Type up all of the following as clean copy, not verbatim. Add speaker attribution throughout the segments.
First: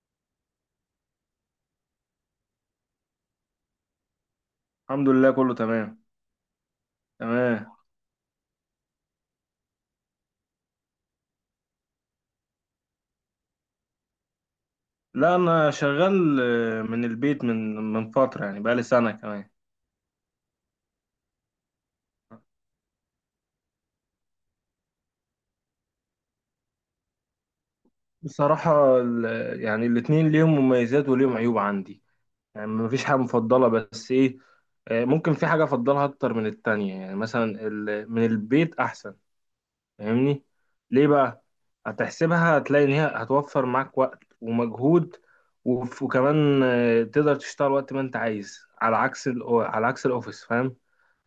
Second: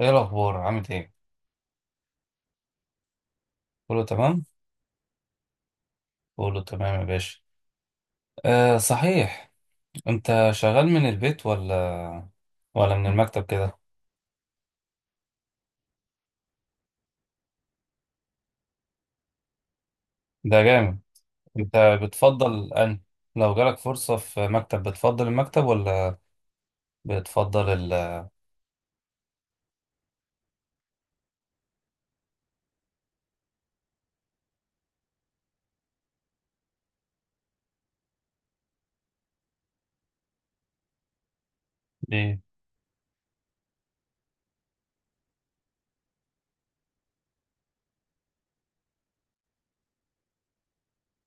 Speaker 1: ايه الاخبار، عامل ايه؟ كله تمام
Speaker 2: الحمد لله، كله تمام.
Speaker 1: كله تمام يا باشا.
Speaker 2: تمام.
Speaker 1: آه صحيح، انت شغال من البيت ولا من المكتب كده؟
Speaker 2: لا، انا شغال، من البيت، من فتره، يعني بقالي سنه كمان.
Speaker 1: ده جامد. انت بتفضل لو جالك فرصة في مكتب، بتفضل المكتب ولا بتفضل
Speaker 2: بصراحه، يعني الاتنين ليهم مميزات وليهم عيوب عندي. يعني مفيش حاجه مفضله، بس ايه، ممكن في حاجه افضلها اكتر من التانية، يعني مثلا من البيت احسن. فاهمني؟ ليه بقى؟
Speaker 1: ليه؟
Speaker 2: هتحسبها هتلاقي ان هي هتوفر معاك وقت ومجهود، وكمان تقدر تشتغل وقت ما انت عايز، على عكس على عكس الاوفيس. فاهم؟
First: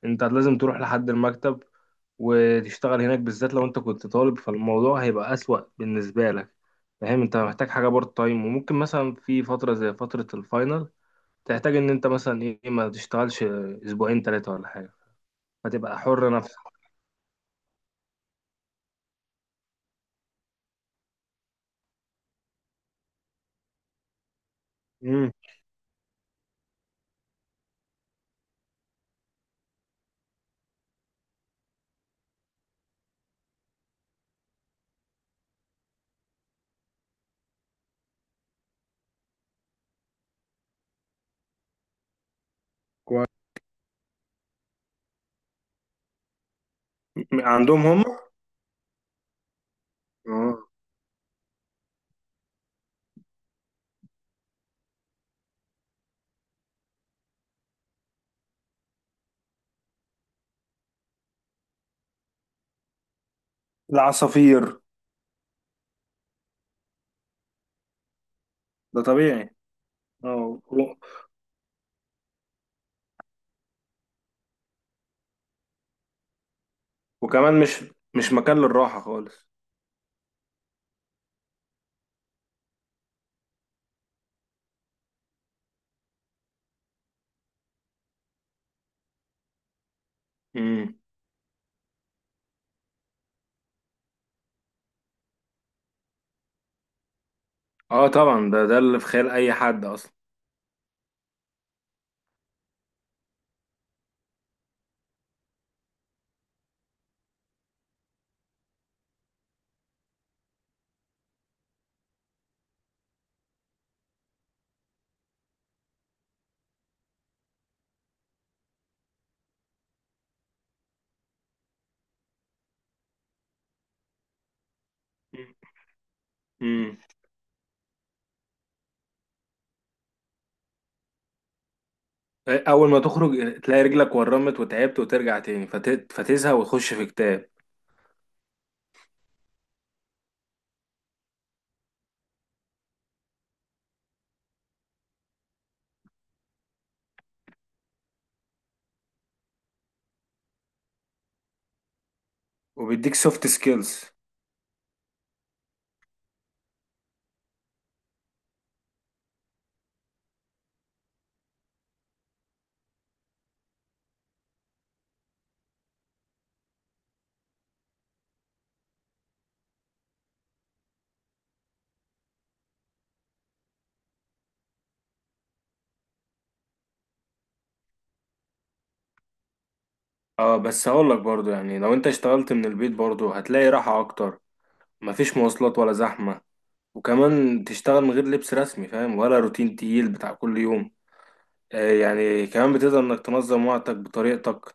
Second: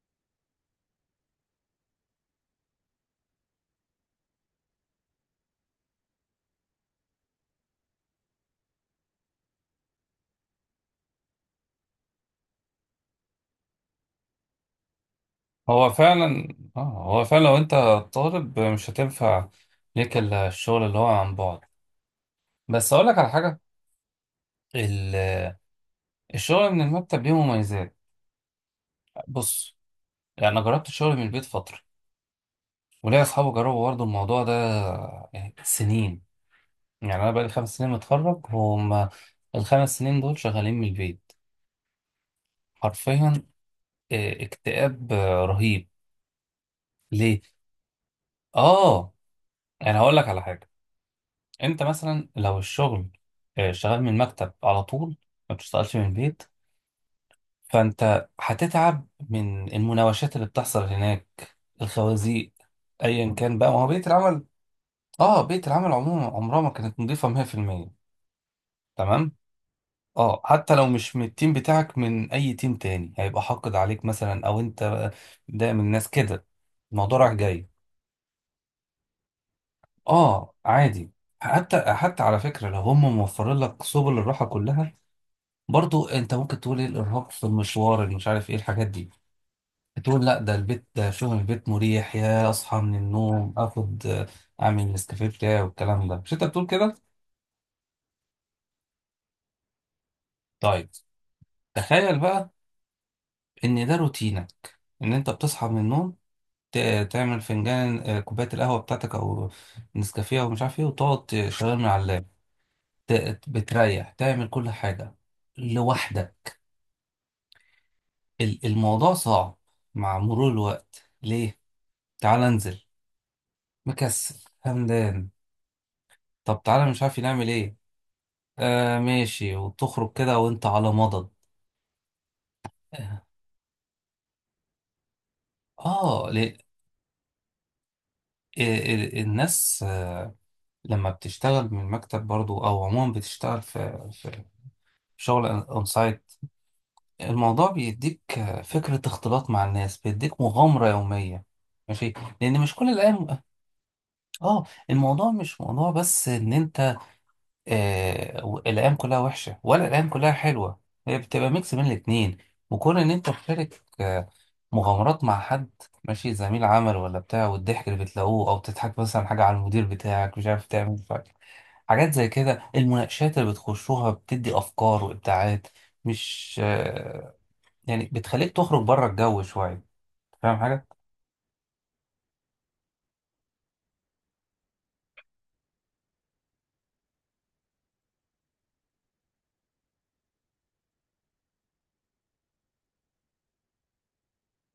Speaker 2: انت لازم تروح لحد المكتب وتشتغل هناك، بالذات لو انت كنت طالب فالموضوع هيبقى أسوأ بالنسبة لك. فاهم؟ انت محتاج حاجة بارت تايم، وممكن مثلا في فترة زي فترة الفاينل تحتاج ان انت مثلا ايه ما تشتغلش اسبوعين ثلاثة ولا حاجة،
Speaker 1: هو
Speaker 2: فتبقى حر
Speaker 1: فعلا
Speaker 2: نفسك.
Speaker 1: اه هو فعلا لو انت طالب مش هتنفع ليك الا الشغل اللي هو عن بعد. بس اقول لك على حاجة. ال-
Speaker 2: امم.
Speaker 1: الشغل من المكتب ليه مميزات. بص، يعني انا جربت الشغل من البيت فترة، وليا اصحابي جربوا برضه الموضوع ده، يعني سنين. يعني انا بقالي 5 سنين متخرج، هم الـ5 سنين دول شغالين من البيت
Speaker 2: كويس.
Speaker 1: حرفيا. اكتئاب رهيب. ليه؟
Speaker 2: عندهم هم؟
Speaker 1: اه، يعني هقول لك على
Speaker 2: اه.
Speaker 1: حاجه. انت مثلا لو الشغل شغال من المكتب على طول، ما بتشتغلش من البيت، فانت هتتعب من المناوشات اللي بتحصل هناك، الخوازيق، ايا كان بقى، ما هو بيئه العمل.
Speaker 2: العصافير.
Speaker 1: اه، بيئه العمل عموما عمرها ما كانت نظيفه 100%.
Speaker 2: ده
Speaker 1: تمام.
Speaker 2: طبيعي.
Speaker 1: اه،
Speaker 2: اه
Speaker 1: حتى لو مش من التيم بتاعك، من اي تيم تاني هيبقى حاقد عليك مثلا، او انت، ده من الناس كده، الموضوع رايح
Speaker 2: وكمان
Speaker 1: جاي.
Speaker 2: مش مكان للراحة خالص.
Speaker 1: اه عادي. حتى على فكره لو هم موفرين لك سبل الراحه كلها، برضو انت ممكن تقول ايه الارهاق في المشوار اللي مش عارف ايه الحاجات دي، تقول لا، ده البيت،
Speaker 2: امم.
Speaker 1: ده شغل البيت مريح، يا اصحى من النوم اخد اعمل النسكافيه بتاعي والكلام ده، مش انت بتقول كده؟
Speaker 2: اه طبعا، ده اللي في خيال اي حد اصلا.
Speaker 1: طيب، تخيل بقى ان ده روتينك، ان انت بتصحى من النوم، تعمل فنجان، كوباية القهوة بتاعتك أو نسكافيه أو مش عارف إيه، وتقعد تشغل من على اللاب، بتريح تعمل كل حاجة لوحدك. الموضوع صعب مع مرور الوقت. ليه؟ تعال انزل، مكسل، همدان، طب تعالى
Speaker 2: امم.
Speaker 1: مش عارف نعمل إيه. آه ماشي، وتخرج كده وأنت على مضض.
Speaker 2: اول ما تخرج تلاقي رجلك ورمت وتعبت، وترجع تاني
Speaker 1: آه
Speaker 2: فتزهق
Speaker 1: ليه؟
Speaker 2: وتخش في كتاب.
Speaker 1: الناس لما بتشتغل من المكتب برضو، أو عموما بتشتغل في شغل أون سايت، الموضوع بيديك فكرة اختلاط مع الناس، بيديك مغامرة يومية، ماشي، لأن مش كل
Speaker 2: وبيديك
Speaker 1: الأيام.
Speaker 2: سوفت سكيلز.
Speaker 1: اه، الموضوع مش موضوع بس إن أنت الأيام كلها وحشة ولا الأيام كلها حلوة، هي بتبقى ميكس بين الاتنين. وكون إن أنت تشارك مغامرات مع حد، ماشي، زميل عمل ولا بتاع، والضحك اللي بتلاقوه، أو تضحك مثلا حاجة على المدير بتاعك مش عارف تعمل حاجات زي كده، المناقشات اللي بتخشوها بتدي أفكار وإبداعات، مش آه، يعني بتخليك تخرج بره الجو شوية. فاهم
Speaker 2: اه
Speaker 1: حاجة؟
Speaker 2: بس هقول لك برضو، يعني لو انت اشتغلت من البيت برضو هتلاقي راحة اكتر. مفيش مواصلات ولا زحمة، وكمان تشتغل من غير لبس رسمي، فاهم؟ ولا روتين تقيل بتاع كل يوم. آه، يعني كمان بتقدر انك تنظم وقتك بطريقتك.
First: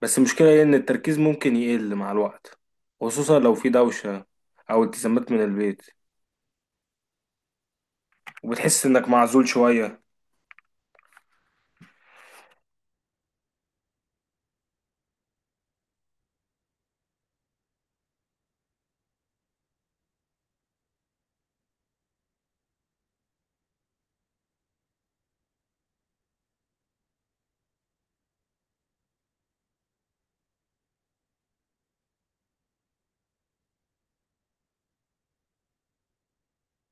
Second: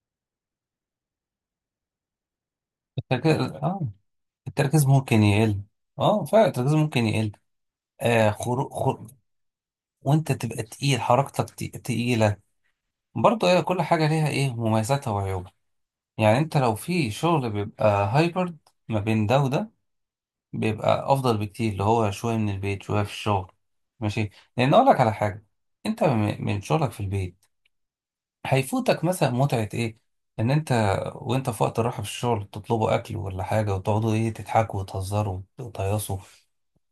Speaker 2: بس المشكلة هي ان التركيز ممكن يقل مع الوقت، خصوصا
Speaker 1: التركيز،
Speaker 2: لو في
Speaker 1: اه،
Speaker 2: دوشة او
Speaker 1: التركيز ممكن
Speaker 2: التزامات من
Speaker 1: يقل.
Speaker 2: البيت،
Speaker 1: اه فعلا، التركيز ممكن يقل. آه خرو...
Speaker 2: وبتحس
Speaker 1: خر...
Speaker 2: انك معزول شوية.
Speaker 1: وانت تبقى تقيل، حركتك تقيلة. برضه ايه، كل حاجة ليها ايه، مميزاتها وعيوبها. يعني انت لو في شغل بيبقى هايبرد، ما بين ده وده، بيبقى افضل بكتير، اللي هو شوية من البيت شوية في الشغل. ماشي. لان اقول لك على حاجة، انت من شغلك في البيت هيفوتك مثلا متعة ايه، ان انت وانت في وقت الراحة في الشغل تطلبوا اكل ولا حاجة وتقعدوا ايه تضحكوا وتهزروا وتهيصوا،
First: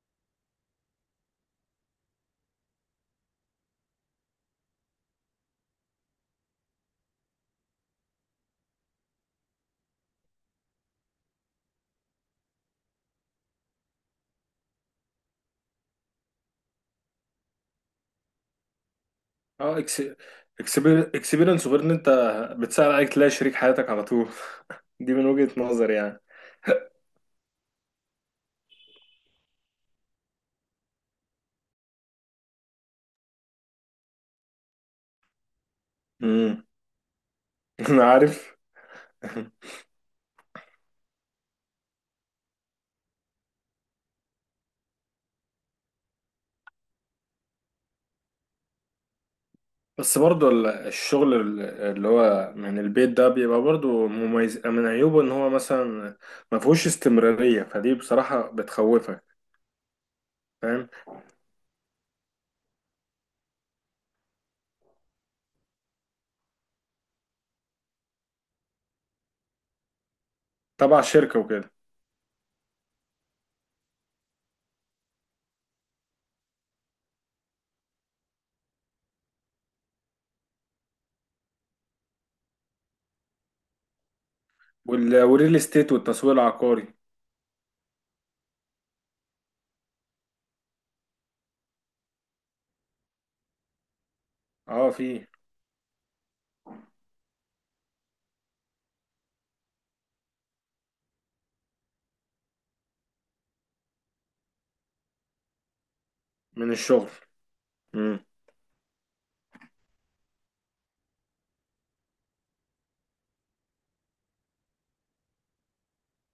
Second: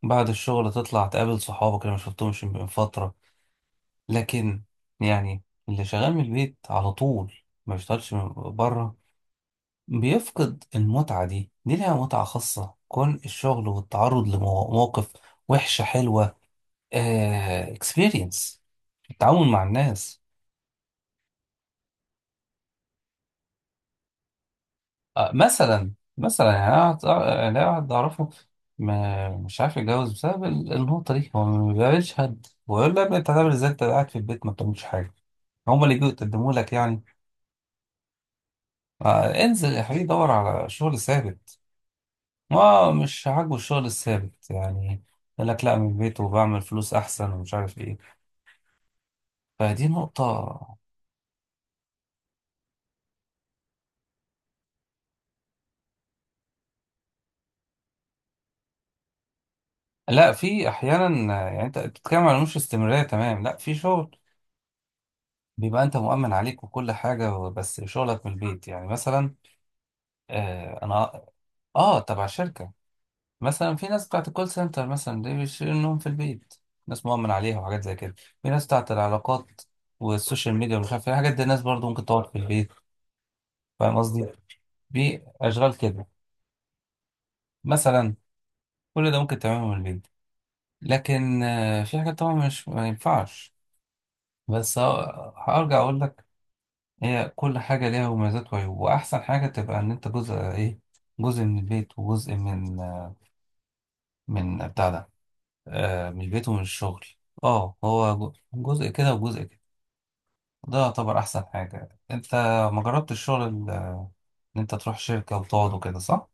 Speaker 1: بعد الشغل تطلع تقابل صحابك اللي ما شفتهمش من فترة. لكن يعني، اللي شغال من البيت على طول ما بيشتغلش من بره بيفقد المتعة دي ليها متعة خاصة، كون الشغل والتعرض لمواقف وحشة حلوة، اكسبيرينس، التعامل مع
Speaker 2: اه اكس،
Speaker 1: الناس.
Speaker 2: اكسبيرينس، غير ان انت بتسهل عليك تلاقي شريك حياتك على طول. دي من وجهة
Speaker 1: مثلا
Speaker 2: نظري يعني.
Speaker 1: مثلا يعني انا واحد، يعني أنا واحد اعرفه ما مش عارف يتجوز بسبب النقطه دي، هو ما بيقابلش حد، ويقول له يا ابني انت هتعمل ازاي انت قاعد في البيت ما بتعملش حاجه، هما اللي بيجوا يقدموا
Speaker 2: امم.
Speaker 1: لك يعني.
Speaker 2: انا عارف.
Speaker 1: انزل يا حبيبي دور على شغل ثابت. ما مش عاجبه الشغل الثابت يعني، يقول لك لا من البيت وبعمل فلوس احسن ومش عارف ايه. فدي
Speaker 2: بس برضو
Speaker 1: نقطه.
Speaker 2: الشغل اللي هو من البيت ده بيبقى برضو مميز. من عيوبه ان هو مثلا ما فيهوش استمرارية، فدي بصراحة بتخوفك.
Speaker 1: لا، في
Speaker 2: فاهم؟
Speaker 1: احيانا، يعني انت بتتكلم على مش استمراريه. تمام، لا في شغل بيبقى انت مؤمن عليك وكل حاجة، بس شغلك من البيت يعني مثلا. آه انا
Speaker 2: تبع
Speaker 1: اه
Speaker 2: شركة وكده.
Speaker 1: آه، تبع شركة. مثلا في ناس بتاعت الكول سنتر مثلا دي بيشيلوا النوم في البيت، ناس مؤمن عليها وحاجات زي كده. في ناس بتاعت العلاقات والسوشيال ميديا ومش عارف ايه الحاجات دي، الناس برضو ممكن تقعد في البيت. فاهم قصدي؟ في
Speaker 2: والريل
Speaker 1: اشغال
Speaker 2: استيت
Speaker 1: كده
Speaker 2: والتسويق العقاري.
Speaker 1: مثلا، كل ده ممكن تعمله من البيت. لكن في حاجات طبعا مش ما ينفعش. بس
Speaker 2: اه في.
Speaker 1: هرجع اقول لك، هي كل حاجة ليها مميزات وعيوب، وأحسن حاجة تبقى إن أنت جزء، إيه، جزء من البيت وجزء من بتاع ده، آه من البيت ومن
Speaker 2: من
Speaker 1: الشغل.
Speaker 2: الشغل.
Speaker 1: اه، هو جزء كده وجزء كده، ده يعتبر أحسن حاجة. أنت ما جربت الشغل إن أنت تروح شركة وتقعد وكده، صح؟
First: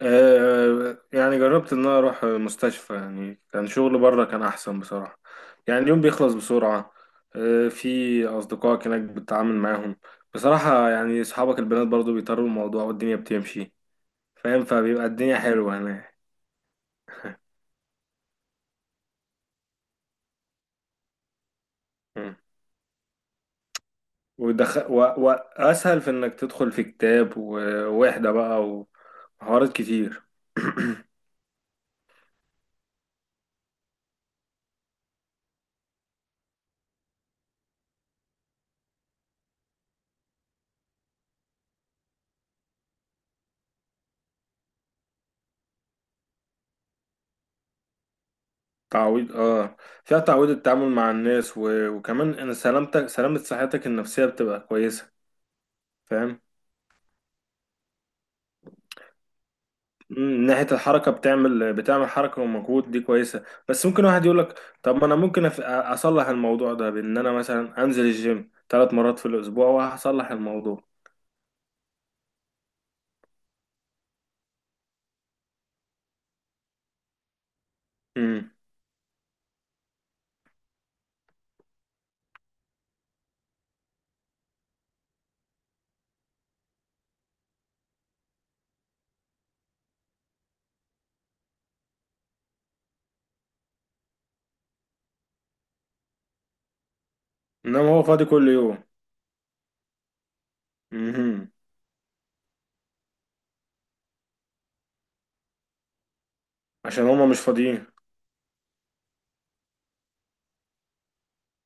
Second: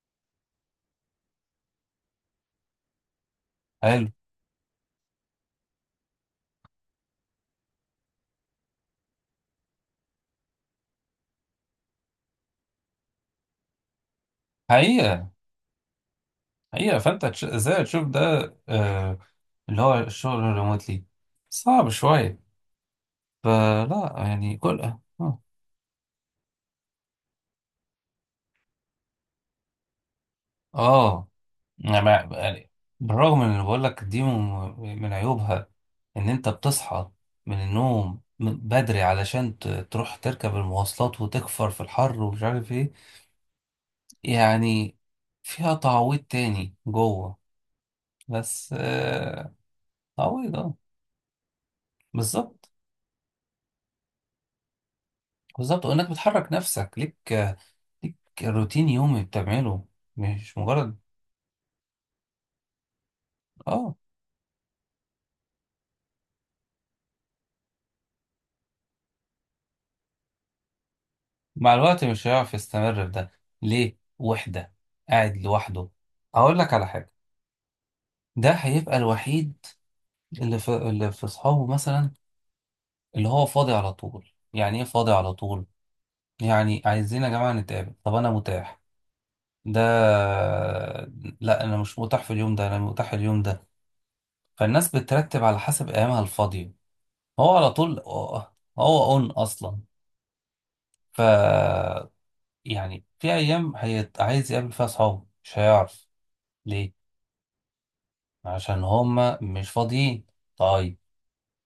Speaker 2: آه، يعني جربت ان انا اروح مستشفى، يعني كان شغل
Speaker 1: حلو.
Speaker 2: بره كان احسن بصراحة. يعني اليوم بيخلص بسرعة، آه، في اصدقائك هناك بتتعامل معاهم. بصراحة يعني اصحابك البنات برضو بيطروا الموضوع، والدنيا بتمشي، فاهم؟ فبيبقى
Speaker 1: حقيقة،
Speaker 2: الدنيا حلوة هناك.
Speaker 1: حقيقة، فأنت إزاي تشوف ده، آه، اللي هو الشغل الريموتلي صعب
Speaker 2: مم.
Speaker 1: شوية. فلا يعني، كل
Speaker 2: ودخ... و...
Speaker 1: آه
Speaker 2: واسهل في انك تدخل في كتاب ووحدة بقى وحوارات كتير.
Speaker 1: آه. أنا يعني بالرغم من اللي بقول لك، دي من عيوبها، ان انت بتصحى من النوم بدري علشان تروح تركب المواصلات وتكفر في الحر ومش عارف ايه، يعني. فيها تعويض تاني جوه. بس
Speaker 2: تعويض اه. فيها تعويض
Speaker 1: تعويض، اه،
Speaker 2: التعامل مع الناس، وكمان ان
Speaker 1: بالظبط.
Speaker 2: سلامتك سلامة صحتك النفسية بتبقى كويسة.
Speaker 1: بالظبط، وانك
Speaker 2: فاهم؟
Speaker 1: بتحرك نفسك، ليك روتين يومي بتعمله،
Speaker 2: مم، من
Speaker 1: مش
Speaker 2: ناحية
Speaker 1: مجرد.
Speaker 2: الحركة، بتعمل حركة ومجهود، دي كويسة. بس
Speaker 1: اه،
Speaker 2: ممكن واحد يقول لك: طب ما أنا ممكن أصلح الموضوع ده بإن أنا مثلا أنزل الجيم 3 مرات في الأسبوع، وهصلح الموضوع.
Speaker 1: مع الوقت مش هيعرف يستمر في ده. ليه؟ وحدة، قاعد لوحده. هقول لك على حاجة. ده
Speaker 2: مم.
Speaker 1: هيبقى الوحيد اللي في اللي في اصحابه مثلا، اللي هو فاضي على طول. يعني ايه فاضي على طول؟ يعني عايزين يا جماعة نتقابل، طب انا متاح ده، لا انا مش متاح في اليوم ده، انا متاح اليوم ده. فالناس بترتب على حسب ايامها الفاضية، هو على
Speaker 2: إنما
Speaker 1: طول،
Speaker 2: هو فاضي كل يوم.
Speaker 1: هو اون اصلا. ف،
Speaker 2: مهم.
Speaker 1: يعني في ايام عايز يقابل فيها اصحابه مش هيعرف. ليه؟
Speaker 2: عشان هما مش فاضيين.
Speaker 1: عشان هما مش فاضيين. طيب،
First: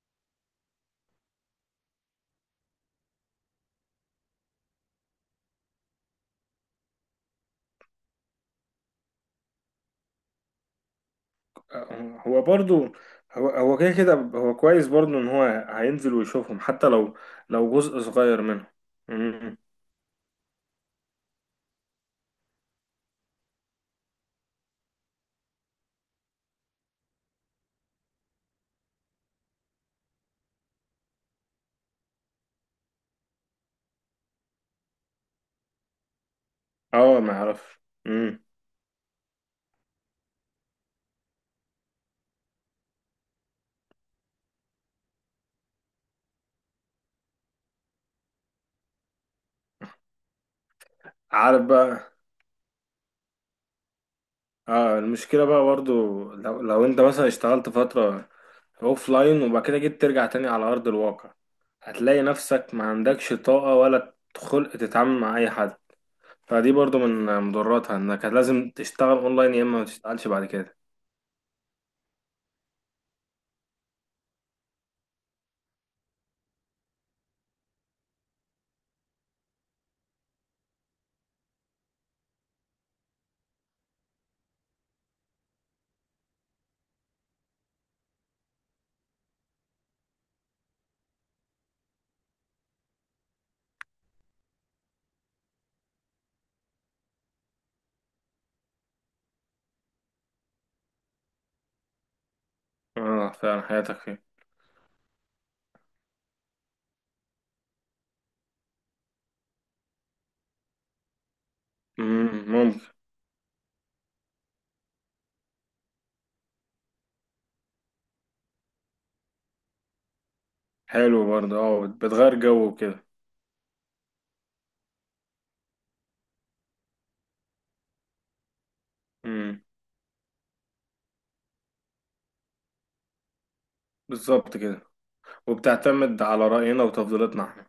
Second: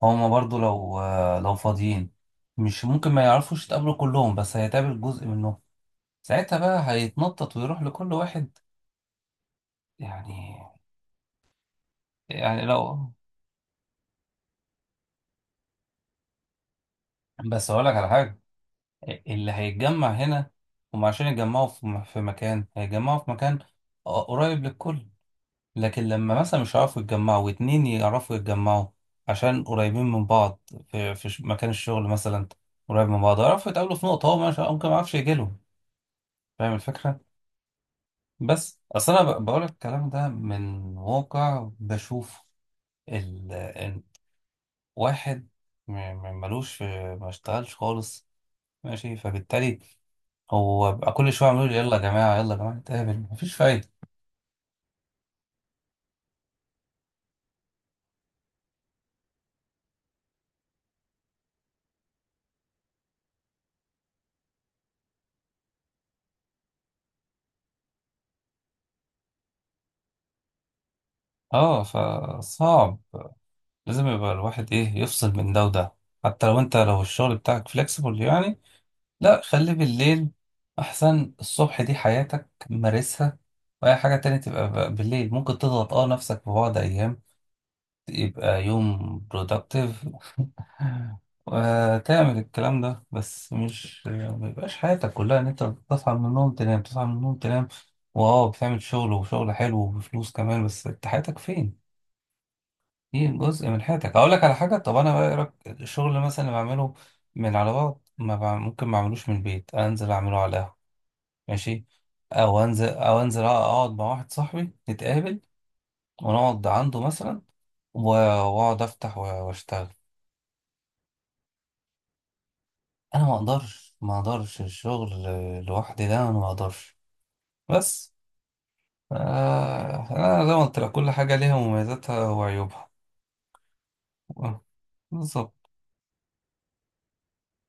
Speaker 1: هما برضو لو لو فاضيين، مش ممكن ما يعرفوش يتقابلوا كلهم، بس هيتقابل جزء منهم، ساعتها بقى هيتنطط ويروح لكل واحد. يعني
Speaker 2: هو
Speaker 1: يعني
Speaker 2: برضو.
Speaker 1: لو.
Speaker 2: هو هو كده كده، هو كويس برضو إن هو هينزل ويشوفهم حتى لو
Speaker 1: بس
Speaker 2: لو
Speaker 1: اقول لك
Speaker 2: جزء
Speaker 1: على حاجة،
Speaker 2: صغير منهم.
Speaker 1: اللي
Speaker 2: مم.
Speaker 1: هيتجمع هنا، هم عشان يتجمعوا في مكان، هيتجمعوا في مكان قريب للكل. لكن لما مثلا مش هيعرفوا يتجمعوا واتنين يعرفوا يتجمعوا عشان قريبين من بعض، مكان الشغل مثلا قريب من بعض يعرفوا يتقابلوا في نقطة، هو ممكن ما يعرفش يجيلهم. فاهم الفكرة؟
Speaker 2: اه ما يعرف. مم.
Speaker 1: بس اصل انا بقول الكلام ده من واقع بشوف ال... ال- واحد ملوش في، ما اشتغلش خالص، ماشي، فبالتالي هو بقى كل شويه
Speaker 2: عارف
Speaker 1: عمال يقول يلا يا
Speaker 2: بقى.
Speaker 1: جماعه يلا يا جماعه نتقابل، مفيش فايده.
Speaker 2: اه، المشكلة بقى برضو، لو انت مثلا اشتغلت فترة اوف لاين وبعد كده جيت ترجع تاني على ارض الواقع، هتلاقي نفسك ما عندكش طاقة ولا خلق تتعامل مع اي حد. فدي برضو من مضراتها، انك لازم تشتغل اونلاين، يا اما ما تشتغلش بعد كده.
Speaker 1: اه، فصعب. لازم يبقى الواحد، ايه، يفصل من ده وده. حتى لو انت لو الشغل بتاعك فليكسيبل يعني، لا خليه بالليل، احسن الصبح دي حياتك مارسها، واي حاجه تانية تبقى بالليل، ممكن تضغط اه نفسك في بعض ايام يبقى يوم productive وتعمل الكلام ده. بس مش ما يبقاش حياتك كلها ان انت بتصحى من النوم تنام، تصحى من النوم تنام، واو بتعمل شغل، وشغل حلو وبفلوس كمان، بس انت حياتك فين؟ دي
Speaker 2: اه فعلا،
Speaker 1: جزء من
Speaker 2: حياتك
Speaker 1: حياتك.
Speaker 2: فيه.
Speaker 1: اقول لك على حاجه، طب انا بقى، إيه رأيك، الشغل مثلا اللي بعمله من على بعض ما بع- ممكن ما اعملوش من البيت، انزل اعمله على القهوه، ماشي،
Speaker 2: مم، ممكن.
Speaker 1: او انزل اقعد مع واحد صاحبي نتقابل ونقعد عنده مثلا، واقعد افتح واشتغل.
Speaker 2: حلو برضو، اه، بتغير جو وكده.
Speaker 1: انا ما اقدرش، ما اقدرش الشغل لوحدي ده، انا ما اقدرش. بس
Speaker 2: مم،
Speaker 1: آه، انا زي ما قلت لك، كل حاجه ليها مميزاتها وعيوبها،
Speaker 2: بالظبط
Speaker 1: آه،
Speaker 2: كده.
Speaker 1: بالظبط.
Speaker 2: وبتعتمد على رأينا وتفضيلاتنا احنا.